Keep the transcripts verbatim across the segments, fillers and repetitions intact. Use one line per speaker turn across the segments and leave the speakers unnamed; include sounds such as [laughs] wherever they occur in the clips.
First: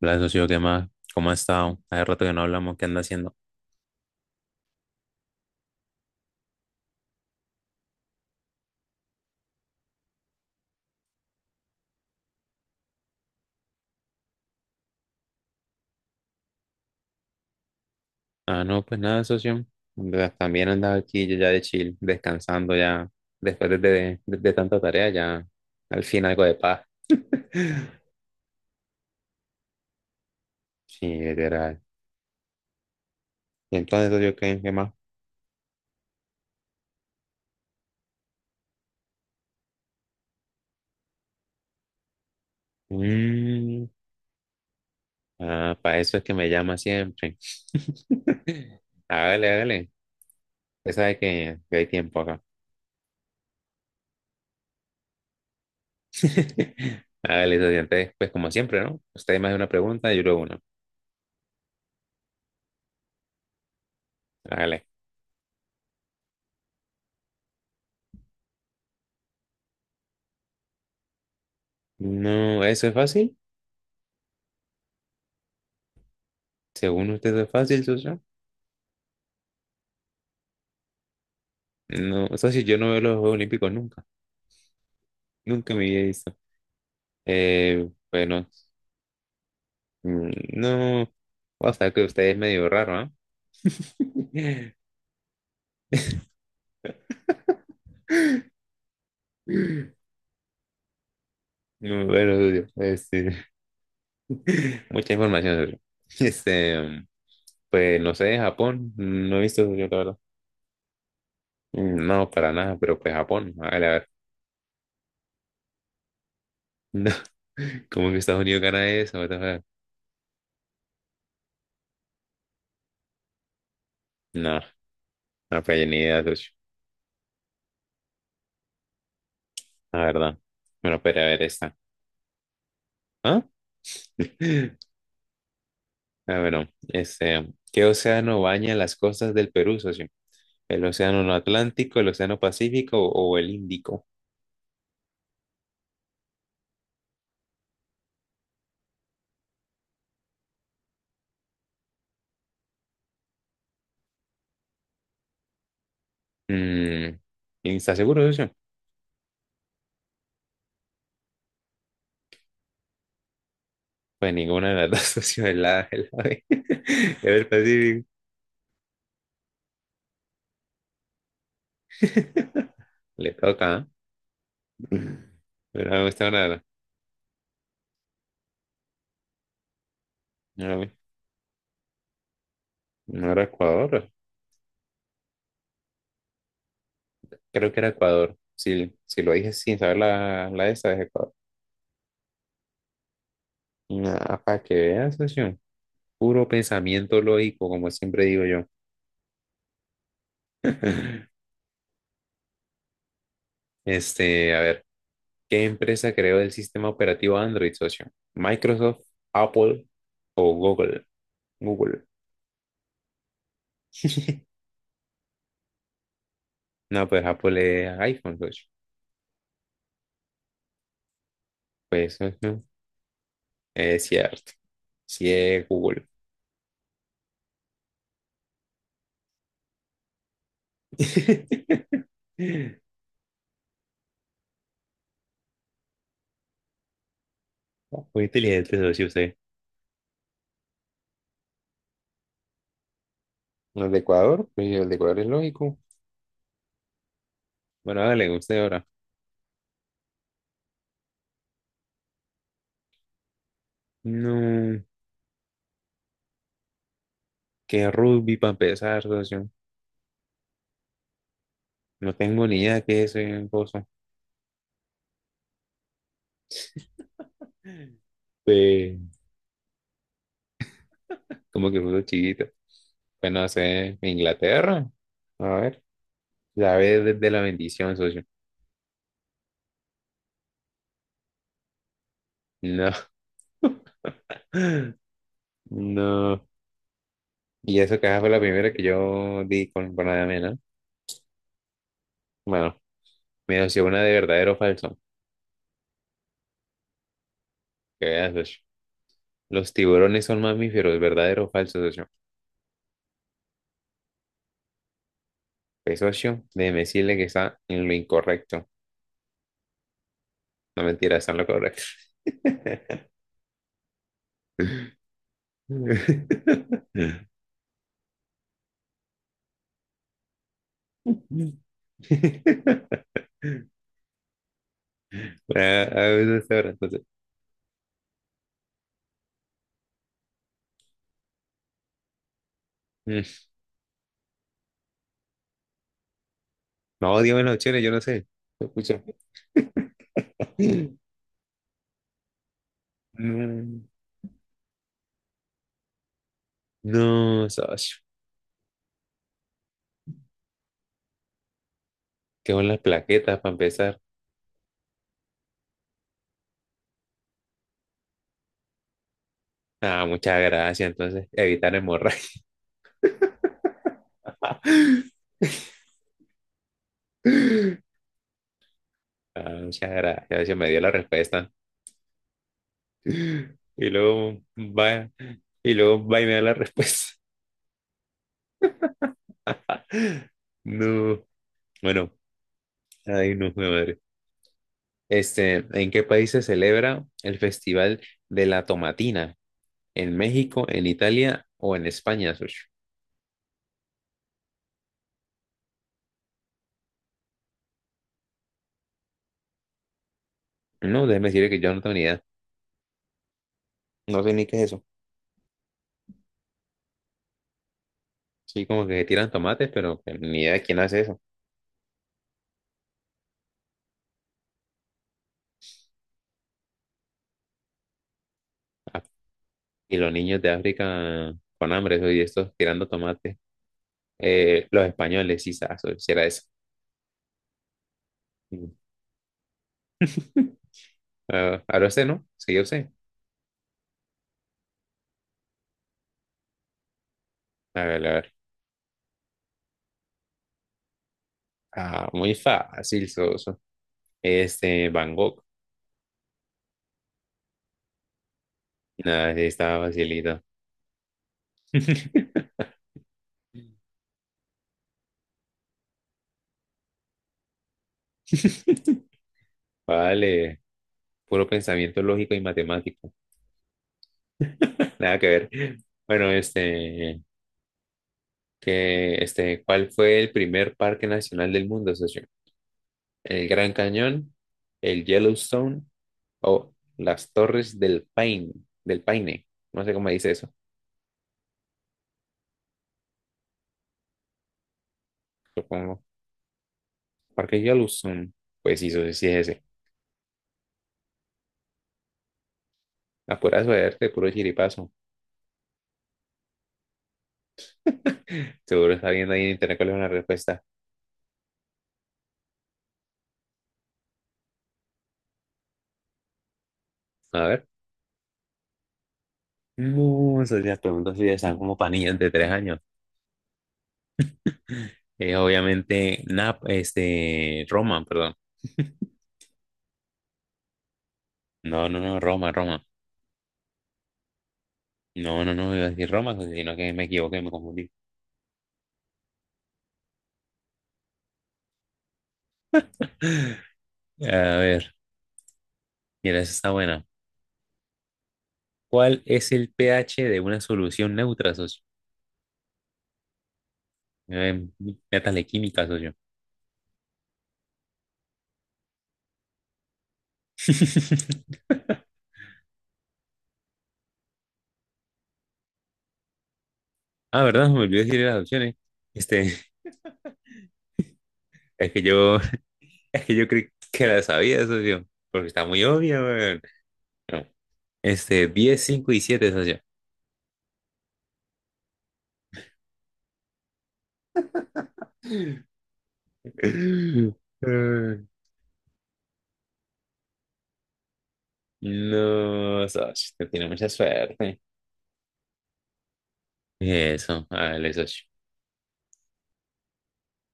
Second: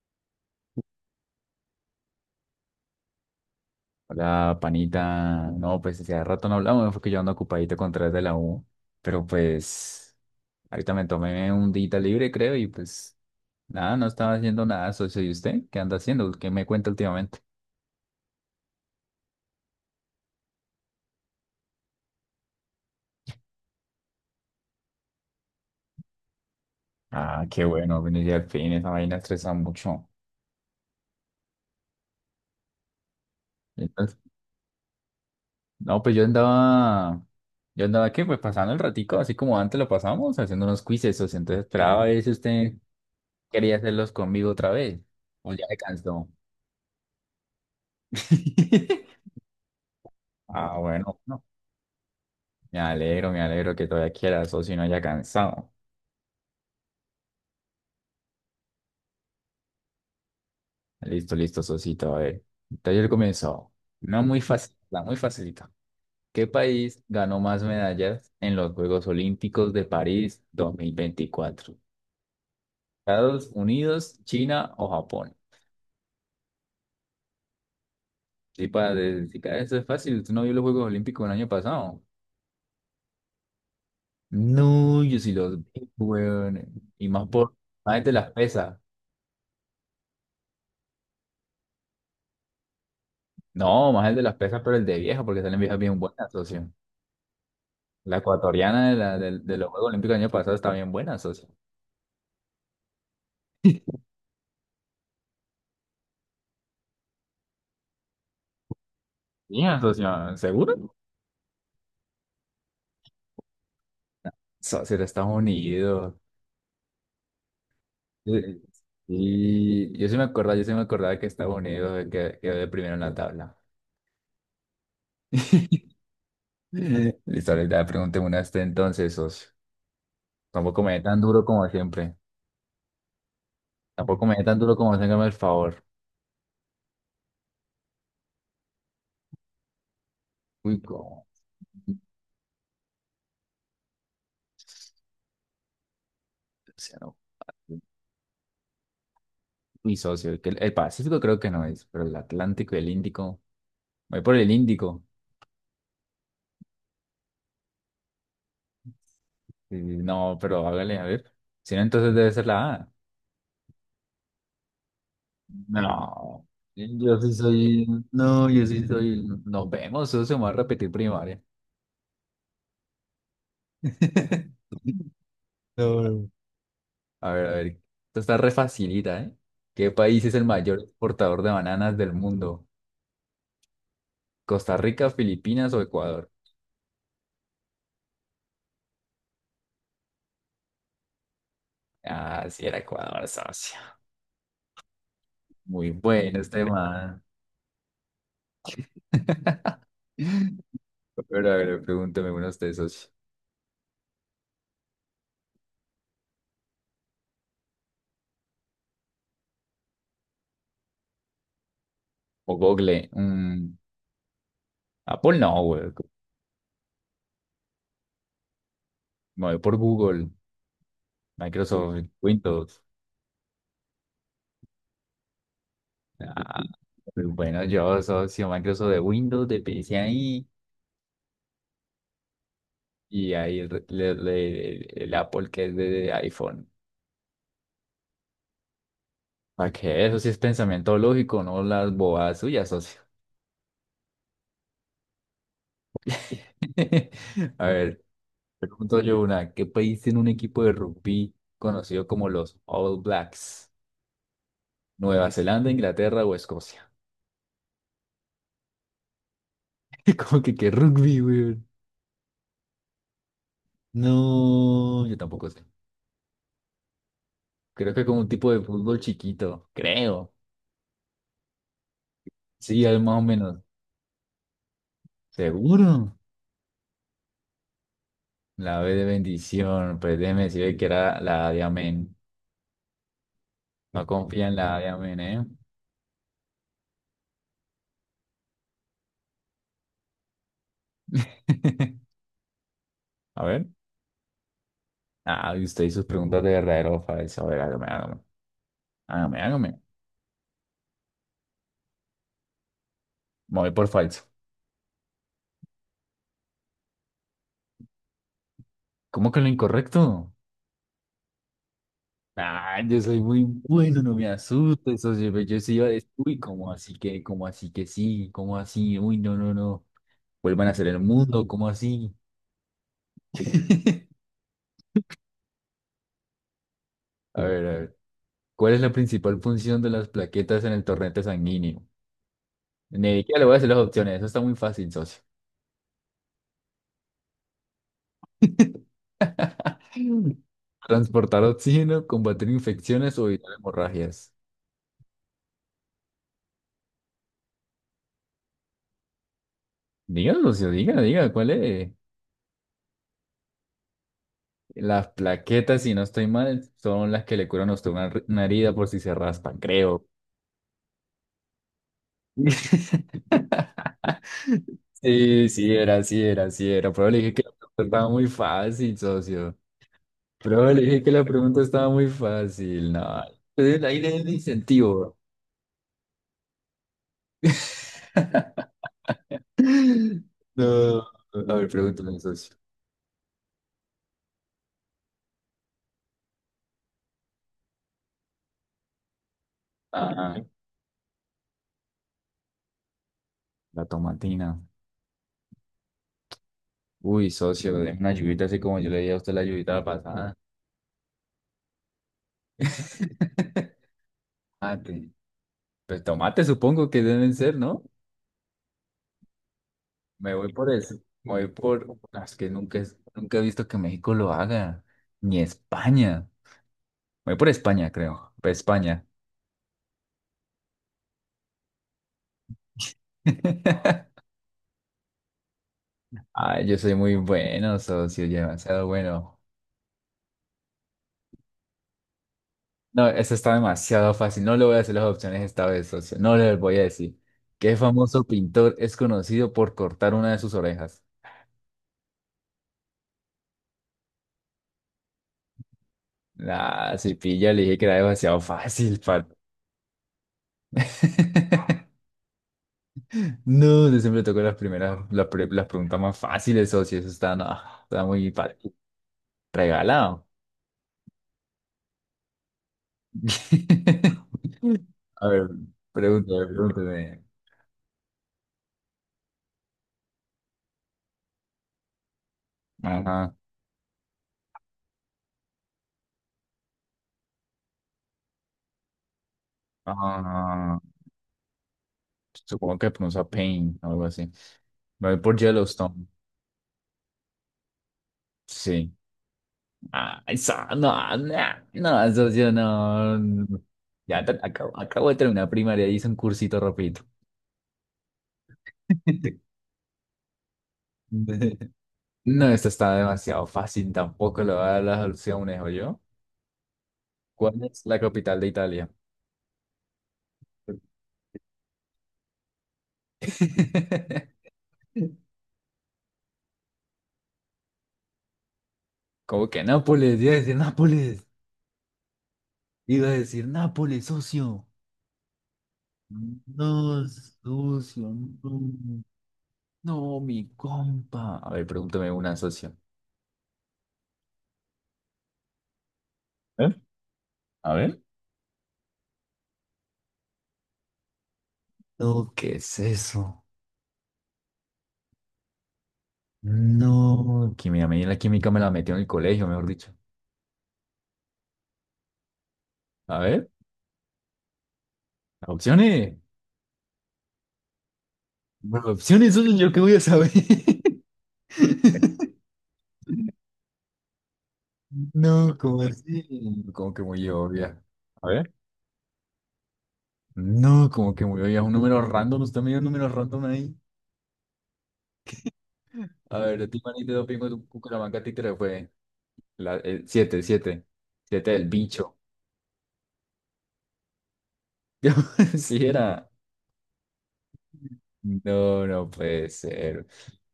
Hola, socio, ¿qué más? ¿Cómo ha estado? Hace rato que no hablamos, ¿qué anda haciendo?
Hola, panita. No, pues hace rato no hablamos, fue que yo ando ocupadito con tres de la U, pero pues ahorita me tomé un día libre, creo, y pues nada, no estaba haciendo nada, socio. ¿Y usted qué anda haciendo? ¿Qué me cuenta últimamente?
Ah, no, pues nada, socio. Ya- También andaba aquí yo ya de chill, descansando ya. Después de, de- de de tanta tarea, ya al fin algo de paz.
Ah, qué
[laughs]
bueno, venir al fin, esa vaina estresa mucho.
Sí, literal. ¿Y entonces,
Entonces,
socio, qué, qué más?
no, pues yo andaba, yo andaba, ¿qué? Pues pasando el ratico, así como antes lo pasamos, haciendo unos quizzes, socio. Entonces esperaba a ver si usted quería
Mm,
hacerlos conmigo otra vez, o ya se
ah, para eso es
cansó.
que me llama siempre. [laughs]
[laughs]
Hágale, hágale.
Ah,
Usted sabe
bueno.
que, que hay tiempo acá.
Me alegro, me alegro que todavía quiera, socio, y no haya cansado.
[laughs] Hágale, socio. Entonces, pues como siempre, ¿no? Usted más de una pregunta, yo luego una.
Listo, listo, socito. A ver, entonces él comenzó. No muy fácil,
Hágale.
la muy facilita. ¿Qué país ganó más medallas en los Juegos Olímpicos de París dos mil veinticuatro?
No, eso es fácil.
¿Estados Unidos, China o Japón?
Según usted es fácil, socio.
Sí, para decir, que eso es fácil. ¿Usted no vio los Juegos Olímpicos el año pasado?
No, socio, yo no veo los Juegos Olímpicos nunca.
No, yo sí los
Nunca me
vi,
había visto.
weón. Y más por,
Eh,
más el de las
bueno,
pesas.
mm, no. O sea que usted es medio raro,
No, más el de las pesas,
¿eh?
pero el de vieja, porque salen viejas bien buenas, socio. La ecuatoriana de, la, del- de los Juegos Olímpicos del año pasado está bien buena, socio.
No, [laughs] bueno, socio, este, [laughs] mucha información, socio. [laughs] Este, pues no sé, Japón. No he visto,
Bien,
socio, la verdad.
socio, ¿seguro?
Mm, No, para nada, pero pues Japón. Hágale. A ver,
Socio, de Estados Unidos.
no. [laughs] ¿Cómo que Estados
Y
Unidos gana eso? What the fuck?
y yo sí me acordaba, yo sí me acordaba que Estados Unidos que- quedó de primero en la tabla.
No, no, pues ni
[laughs]
idea, socio.
Listo, ahorita pregúnteme una a usted entonces, socio.
La verdad.
Tampoco me dé
Bueno,
tan
pero a ver
duro como
esta.
siempre.
¿Ah?
Tampoco me dé tan duro
[laughs]
como hágame el favor.
Ah, bueno, este, ¿qué océano baña las costas del Perú, socio?
Uy,
¿El océano
cómo.
no Atlántico, el océano Pacífico o el Índico?
O no. Uy, socio, que el, el Pacífico creo que no es, pero el Atlántico y el Índico. Voy por el Índico.
Mm, ¿estás seguro, socio?
Sí, no, pero hágale, a ver. Si no, entonces debe ser la A.
Pues ninguna de las dos, [laughs] socio, es la, es la B,
No,
[laughs]
yo
es
sí
el
soy,
Pacífico.
no, yo sí soy, nos vemos, eso se me va a repetir primaria.
[laughs] Le toca,
[laughs]
¿eh? Pero no
No,
me
no.
gusta nada.
A ver, a ver, esto está re facilita, ¿eh? ¿Qué país es el
No,
mayor
no
exportador de bananas del mundo?
no era Ecuador,
¿Costa Rica, Filipinas o Ecuador?
creo que era Ecuador. Si, si lo dije sin saber la, la de esa, es Ecuador.
Ah, sí era Ecuador, socio.
Nada, para que veas, socio.
Muy bueno
Puro
este
pensamiento
man.
lógico, como siempre digo yo.
[laughs]
[laughs]
Pero a ver, pregúnteme uno de ustedes, socio.
Este, a ver, ¿qué empresa creó el sistema operativo Android, socio? ¿Microsoft, Apple o Google? Google.
O Google. Mm.
[laughs]
Apple no, güey.
No, pues Apple es iPhone, socio.
Me voy por Google, Microsoft,
Pues ujú,
Windows.
es cierto. Sí es Google.
Ah, pues bueno, yo socio Microsoft de Windows, de P C ahí,
[laughs]
y ahí el, le- le- el- el Apple que es de iPhone.
Muy inteligente, socio, usted.
¿Para qué? Eso sí es pensamiento lógico, no las bobadas suyas, socio.
¿El de Ecuador? Pues el de Ecuador es lógico.
[laughs] A
Bueno,
ver,
dale, usted ahora.
pregunto yo una, ¿qué país tiene un equipo de rugby conocido como los All Blacks?
No,
¿Nueva Zelanda, Inglaterra o Escocia?
que rugby para empezar, socio.
[laughs] ¿Cómo que qué rugby, weón?
No tengo ni idea qué es esa cosa.
No, yo tampoco sé. Creo que como un tipo de
Pues,
fútbol chiquito, creo.
como que fue chiquito.
Sí, algo más o
Pues no
menos.
sé, Inglaterra. A ver,
¿Seguro?
la vez de de la bendición, socio.
La B de bendición, pues déjeme decirle que era la A de amén.
No,
No confía en la A de
[laughs]
amén, ¿eh?
no. Y eso que esa fue la primera que yo di con, con la de amena.
[laughs]
Bueno,
A
me
ver.
dio una de verdadero o falso.
Ah, y usted y sus preguntas de verdadero o falso. A ver, hágame,
Que
hágame.
veas, socio.
Hágame,
Los
hágame.
tiburones son mamíferos, verdadero o falso, socio.
Me voy por falso.
Pues, socio, déjeme decirle que está en lo incorrecto.
¿Cómo que lo incorrecto?
No, mentira, está en lo correcto.
Ah, yo soy muy bueno, no me asustes, socio. Pero yo sí iba a decir, uy, ¿cómo así que,
[laughs] [laughs]
cómo así que sí? ¿Cómo así? Uy, no, no, no. Vuelvan a hacer el mundo, ¿cómo así? [laughs]
Bueno, a veces ahora entonces.
A ver, a ver. ¿Cuál es la principal función de las plaquetas en el torrente sanguíneo? Ni siquiera
[laughs]
le voy a decir las opciones, eso está muy fácil, socio.
No, dígame las opciones, yo no sé. Escucha.
[laughs]
[laughs]
Transportar oxígeno, combatir infecciones o evitar
No,
hemorragias.
no, socio.
Diga, socio, diga, diga, ¿cuál es?
¿Qué son las plaquetas para empezar?
Las plaquetas, si no estoy mal, son las que le curan a usted una, r- una herida por si se raspa,
Ah,
creo.
muchas gracias. Entonces, evitar hemorragia.
[laughs]
[laughs]
Sí, sí era, sí era, sí era. Pero le dije que la pregunta estaba muy fácil,
Ah,
socio.
muchas gracias,
Pero
socio, me
bueno,
dio
le
la
dije que la
respuesta.
pregunta estaba muy fácil. No, entonces,
Y
ahí le di el
luego va,
incentivo.
y luego va y me da la respuesta.
Bro. [laughs]
[laughs]
No.
No,
A ver,
bueno,
pregúntale, socio.
ay, no, mi madre. Este, ¿en qué país se celebra el Festival de la Tomatina? ¿En
Ah,
México, en Italia o en España, socio?
la tomatina. Uy, socio, es una lluvita así como yo le dije a usted la lluvita pasada.
No, déjeme decirle que yo no tengo ni idea. No sé ni qué es eso.
Tomate. Pues tomate supongo que deben ser, ¿no?
Sí, como que tiran tomates, pero pues
Me
ni
voy
idea de
por
quién
eso.
hace eso.
Me voy por... Ah, es que nunca, es- nunca he visto que México lo haga. Ni España. Me voy por España, creo. Por
Ah,
España.
y los niños de África con hambre, eso y estos tirando tomates.
[laughs]
Eh, los españoles, sí, saso, sí era eso.
Ay, yo soy muy bueno, socio.
Mm.
Demasiado bueno.
[laughs] Ah, ahora usted, ¿no? Sí, usted.
No, eso está demasiado fácil. No le voy a hacer las opciones esta vez, socio. No le voy a decir. ¿Qué
A ver, a
famoso
ver.
pintor es conocido por cortar una de sus orejas?
Ah, muy fácil, soso. Este, Van Gogh.
La si pilla, le dije que era demasiado fácil, par.
Nada, sí, estaba facilito.
[laughs]
[laughs]
No, yo siempre toco las primeras, las, pre- las preguntas más fáciles, socio. Eso está, no, está muy pa- regalado.
Vale, puro pensamiento lógico y matemático.
[laughs]
Nada que
A ver,
ver. Bueno,
pregúntame,
este,
pregúntame.
que, este, ¿cuál fue el primer parque nacional del mundo, socio?
Ajá.
¿El Gran Cañón, el Yellowstone o las Torres del Paine? Del Paine, no sé cómo dice eso,
Ah, supongo que pronuncia Pain o algo así. Me voy por
supongo.
Yellowstone.
Parque Yellowstone, pues sí,
Sí.
socio, sí es ese.
Ah, esa, no, no, no, socio, no.
Apura suerte,
Ya
puro
te- acabo,
chiripazo.
acabo de terminar primaria, y hice un cursito rapidito.
[laughs] Seguro está viendo
[laughs]
ahí en internet cuál es la respuesta.
No, esto está demasiado fácil, tampoco le voy a dar las opciones, yo.
A
¿Cuál
ver.
es la capital de Italia?
No, esas las preguntas sí están como panillas de tres años.
[laughs]
Eh, obviamente, Nap, este, Roma, perdón.
¿Cómo que Nápoles? Iba a decir Nápoles.
No, no, no, Roma, Roma.
Iba a decir Nápoles, socio.
No, no, no, iba a decir Roma, sino que me
No,
equivoqué, me confundí.
socio, no. No, mi compa. A ver, pregúntame una, socio.
A ver, mira, esa
¿Eh?
está buena.
A ver.
¿Cuál es el pH de una solución neutra, socio?
No, ¿qué es eso?
Eh, métale química, socio.
No, que mira, a mí la química me la metió en el colegio, mejor dicho.
[laughs]
A ver, opciones.
Ah, ¿verdad? Me olvidé decir las opciones.
Bueno, opciones, eso
Este,
yo qué voy a saber.
es que
[laughs]
yo, [laughs] es que yo creí que la sabía, socio, porque
No,
está
como
muy obvia,
así,
weón.
como que muy
No.
obvia. A
Este,
ver.
diez, cinco y siete, socio. [gasps]
No, como que muy obvia, un número random, usted me dio un número random ahí. A ver, de ti, manito, de
[laughs]
pingo, tu
Eh,
Cucaramanga, títere, fue la, el siete, siete, 7 del bicho.
no, socio, te tiene mucha suerte.
[laughs] Sí, era.
Eso, vale, socio.
No, no puede ser.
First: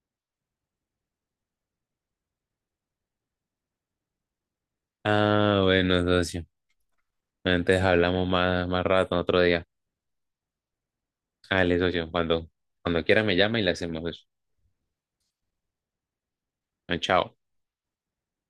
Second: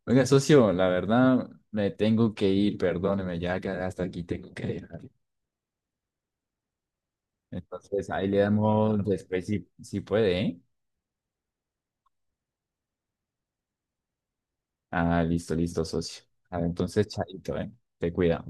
Oiga, socio, la verdad me tengo que ir, perdóneme, ya que hasta aquí tengo que dejar.
Ah, bueno, socio. Antes
Entonces, ahí
hablamos
le
más, más
damos
rato, otro
después
día.
si, si puede, ¿eh?
Dale, socio, cuando, cuando quiera me llama y le hacemos eso.
Ah, listo, listo, socio. Ah,
Ah,
entonces,
chao.
chaito, ¿eh? Te cuida.